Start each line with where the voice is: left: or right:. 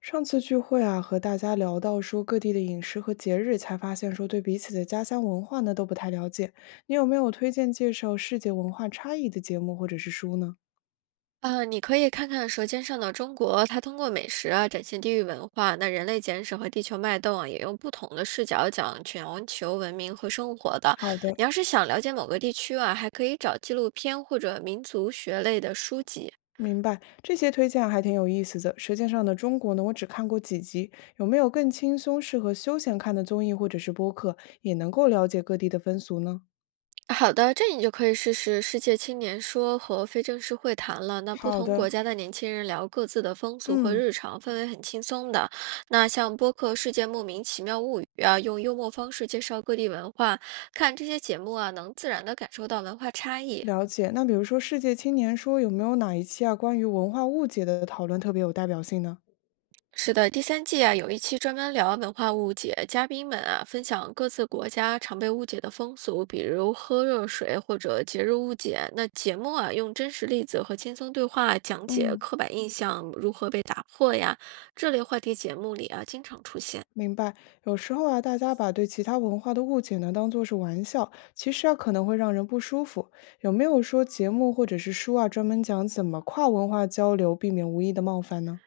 left: 上次聚会啊，和大家聊到说各地的饮食和节日，才发现说对彼此的家乡文化呢都不太了解。你有没有推荐介绍世界文化差异的节目或者是书呢？
right: 你可以看看《舌尖上的中国》，它通过美食啊展现地域文化。那《人类简史》和《地球脉动》啊，也用不同的视角讲全球文明和生活的。
left: 好的，
right: 你要是想了解某个地区啊，还可以找纪录片或者民族学类的书籍。
left: 明白。这些推荐啊还挺有意思的。《舌尖上的中国》呢，我只看过几集，有没有更轻松、适合休闲看的综艺或者是播客，也能够了解各地的风俗呢？
right: 好的，这你就可以试试世界青年说和非正式会谈了。那不
left: 好
right: 同
left: 的，
right: 国家的年轻人聊各自的风俗和
left: 嗯，
right: 日常，氛围很轻松的。那像播客《世界莫名其妙物语》啊，用幽默方式介绍各地文化，看这些节目啊，能自然的感受到文化差异。
left: 了解。那比如说《世界青年说》，有没有哪一期啊关于文化误解的讨论特别有代表性呢？
right: 是的，第三季啊，有一期专门聊文化误解，嘉宾们啊分享各自国家常被误解的风俗，比如喝热水或者节日误解。那节目啊，用真实例子和轻松对话讲解
left: 嗯。
right: 刻板印象如何被打破呀，这类话题节目里啊经常出现。
left: 明白，有时候啊，大家把对其他文化的误解呢，当做是玩笑，其实啊，可能会让人不舒服。有没有说节目或者是书啊，专门讲怎么跨文化交流，避免无意的冒犯呢？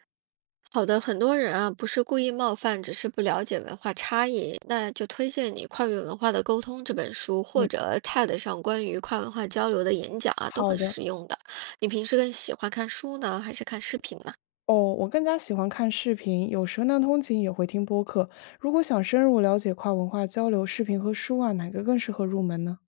right: 好的，很多人啊不是故意冒犯，只是不了解文化差异，那就推荐你《跨越文化的沟通》这本书，或者 TED 上关于跨文化交流的演讲啊，都
left: 好
right: 很
left: 的，
right: 实用的。你平时更喜欢看书呢，还是看视频呢？
left: 哦，我更加喜欢看视频，有时呢，通勤也会听播客。如果想深入了解跨文化交流，视频和书啊，哪个更适合入门呢？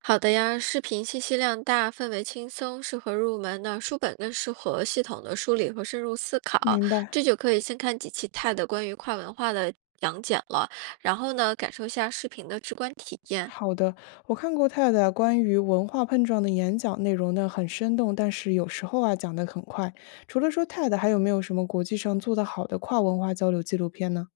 right: 好的呀，视频信息量大，氛围轻松，适合入门那书本更适合系统的梳理和深入思考，
left: 明白。
right: 这就可以先看几期 TED 关于跨文化的讲解了，然后呢，感受一下视频的直观体验。
left: 好的，我看过泰的关于文化碰撞的演讲，内容呢很生动，但是有时候啊讲得很快。除了说 t e 还有没有什么国际上做得好的跨文化交流纪录片呢？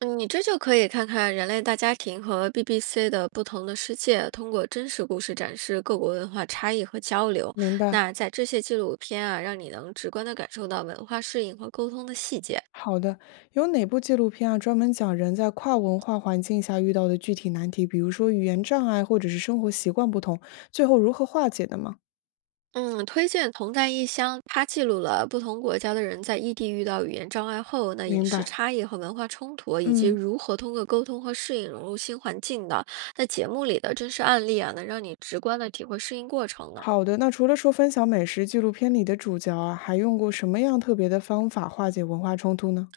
right: 嗯，你这就可以看看《人类大家庭》和 BBC 的《不同的世界》，通过真实故事展示各国文化差异和交流。
left: 明白。
right: 那在这些纪录片啊，让你能直观地感受到文化适应和沟通的细节。
left: 好的，有哪部纪录片啊专门讲人在跨文化环境下遇到的具体难题，比如说语言障碍或者是生活习惯不同，最后如何化解的吗？
right: 嗯，推荐《同在异乡》，它记录了不同国家的人在异地遇到语言障碍后，那饮
left: 明
right: 食
left: 白。
right: 差异和文化冲突，以及
left: 嗯，
right: 如何通过沟通和适应融入新环境的。那节目里的真实案例啊，能让你直观地体会适应过程呢。
left: 好的。那除了说分享美食，纪录片里的主角啊还用过什么样特别的方法化解文化冲突呢？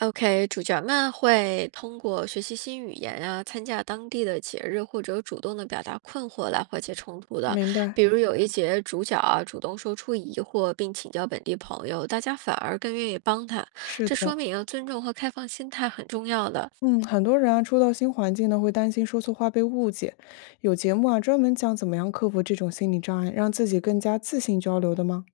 right: OK，主角们会通过学习新语言啊，参加当地的节日，或者主动的表达困惑来化解冲突的。
left: 明白。
right: 比如有一节主角啊，主动说出疑惑，并请教本地朋友，大家反而更愿意帮他。
left: 是
right: 这
left: 的，
right: 说明啊，尊重和开放心态很重要的。
left: 嗯，很多人啊，初到新环境呢，会担心说错话被误解。有节目啊，专门讲怎么样克服这种心理障碍，让自己更加自信交流的吗？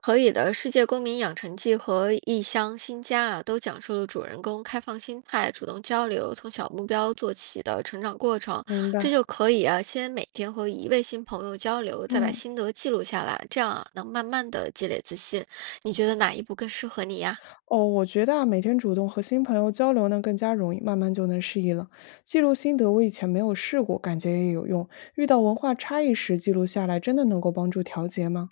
right: 可以的，《世界公民养成记》和《异乡新家》啊，都讲述了主人公开放心态、主动交流、从小目标做起的成长过程。
left: 明
right: 这
left: 白，
right: 就可以啊，先每天和一位新朋友交流，再把
left: 嗯，
right: 心得记录下来，这样啊，能慢慢的积累自信。你觉得哪一步更适合你呀、
left: 哦，我觉得啊，每天主动和新朋友交流呢，更加容易，慢慢就能适应了。记录心得，我以前没有试过，感觉也有用。遇到文化差异时，记录下来，真的能够帮助调节吗？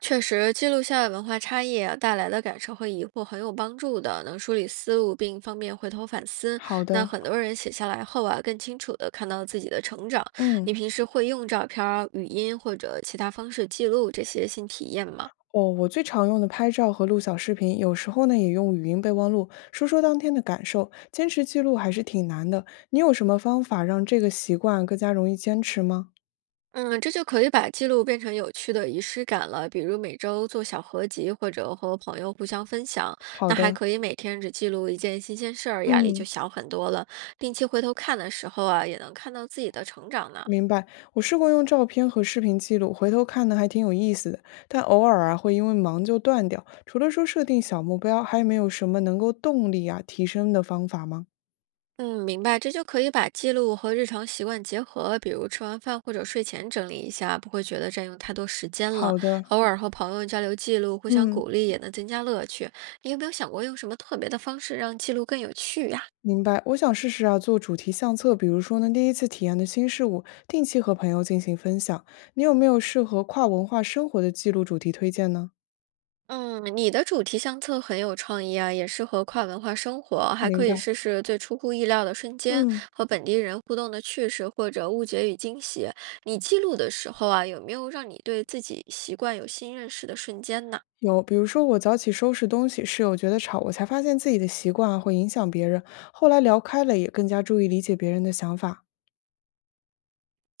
right: 确实，记录下文化差异啊带来的感受和疑惑很有帮助的，能梳理思路并方便回头反思。
left: 好
right: 那
left: 的。
right: 很多人写下来后啊，更清楚的看到自己的成长。
left: 嗯。
right: 你平时会用照片儿、语音或者其他方式记录这些新体验吗？
left: 哦，我最常用的拍照和录小视频，有时候呢也用语音备忘录说说当天的感受，坚持记录还是挺难的。你有什么方法让这个习惯更加容易坚持吗？
right: 嗯，这就可以把记录变成有趣的仪式感了，比如每周做小合集，或者和朋友互相分享。
left: 好
right: 那还
left: 的，
right: 可以每天只记录一件新鲜事儿，压力就
left: 嗯，
right: 小很多了。定期回头看的时候啊，也能看到自己的成长呢。
left: 明白。我试过用照片和视频记录，回头看呢还挺有意思的，但偶尔啊会因为忙就断掉。除了说设定小目标，还有没有什么能够动力啊提升的方法吗？
right: 嗯，明白，这就可以把记录和日常习惯结合，比如吃完饭或者睡前整理一下，不会觉得占用太多时间了。
left: 好的，
right: 偶尔和朋友交流记录，互相
left: 嗯。
right: 鼓励，也能增加乐趣。你有没有想过用什么特别的方式让记录更有趣呀？
left: 明白，我想试试啊，做主题相册，比如说呢，第一次体验的新事物，定期和朋友进行分享。你有没有适合跨文化生活的记录主题推荐呢？
right: 嗯，你的主题相册很有创意啊，也适合跨文化生活，还
left: 明
right: 可以
left: 白，
right: 试试最出乎意料的瞬间
left: 嗯，
right: 和本地人互动的趣事，或者误解与惊喜。你记录的时候啊，有没有让你对自己习惯有新认识的瞬间呢？
left: 有，比如说我早起收拾东西，室友觉得吵，我才发现自己的习惯啊会影响别人，后来聊开了，也更加注意理解别人的想法。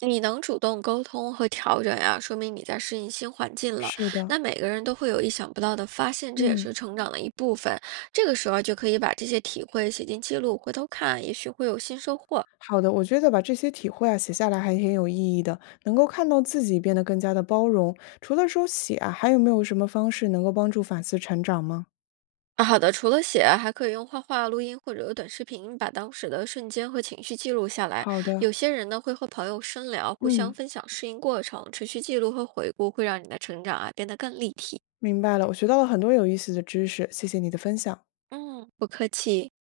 right: 你能主动沟通和调整呀、说明你在适应新环境了。
left: 是的，
right: 那每个人都会有意想不到的发现，这也
left: 嗯，
right: 是成长的一部分。这个时候就可以把这些体会写进记录，回头看，也许会有新收获。
left: 好的，我觉得把这些体会啊写下来还挺有意义的，能够看到自己变得更加的包容。除了说写啊，还有没有什么方式能够帮助反思成长吗？
right: 啊，好的，除了写，还可以用画画、录音或者短视频，把当时的瞬间和情绪记录下来。
left: 好
right: 有
left: 的，
right: 些人呢会和朋友深聊，互相
left: 嗯，
right: 分享适应过程，持续记录和回顾，会让你的成长啊变得更立体。
left: 明白了，我学到了很多有意思的知识，谢谢你的分享。
right: 嗯，不客气。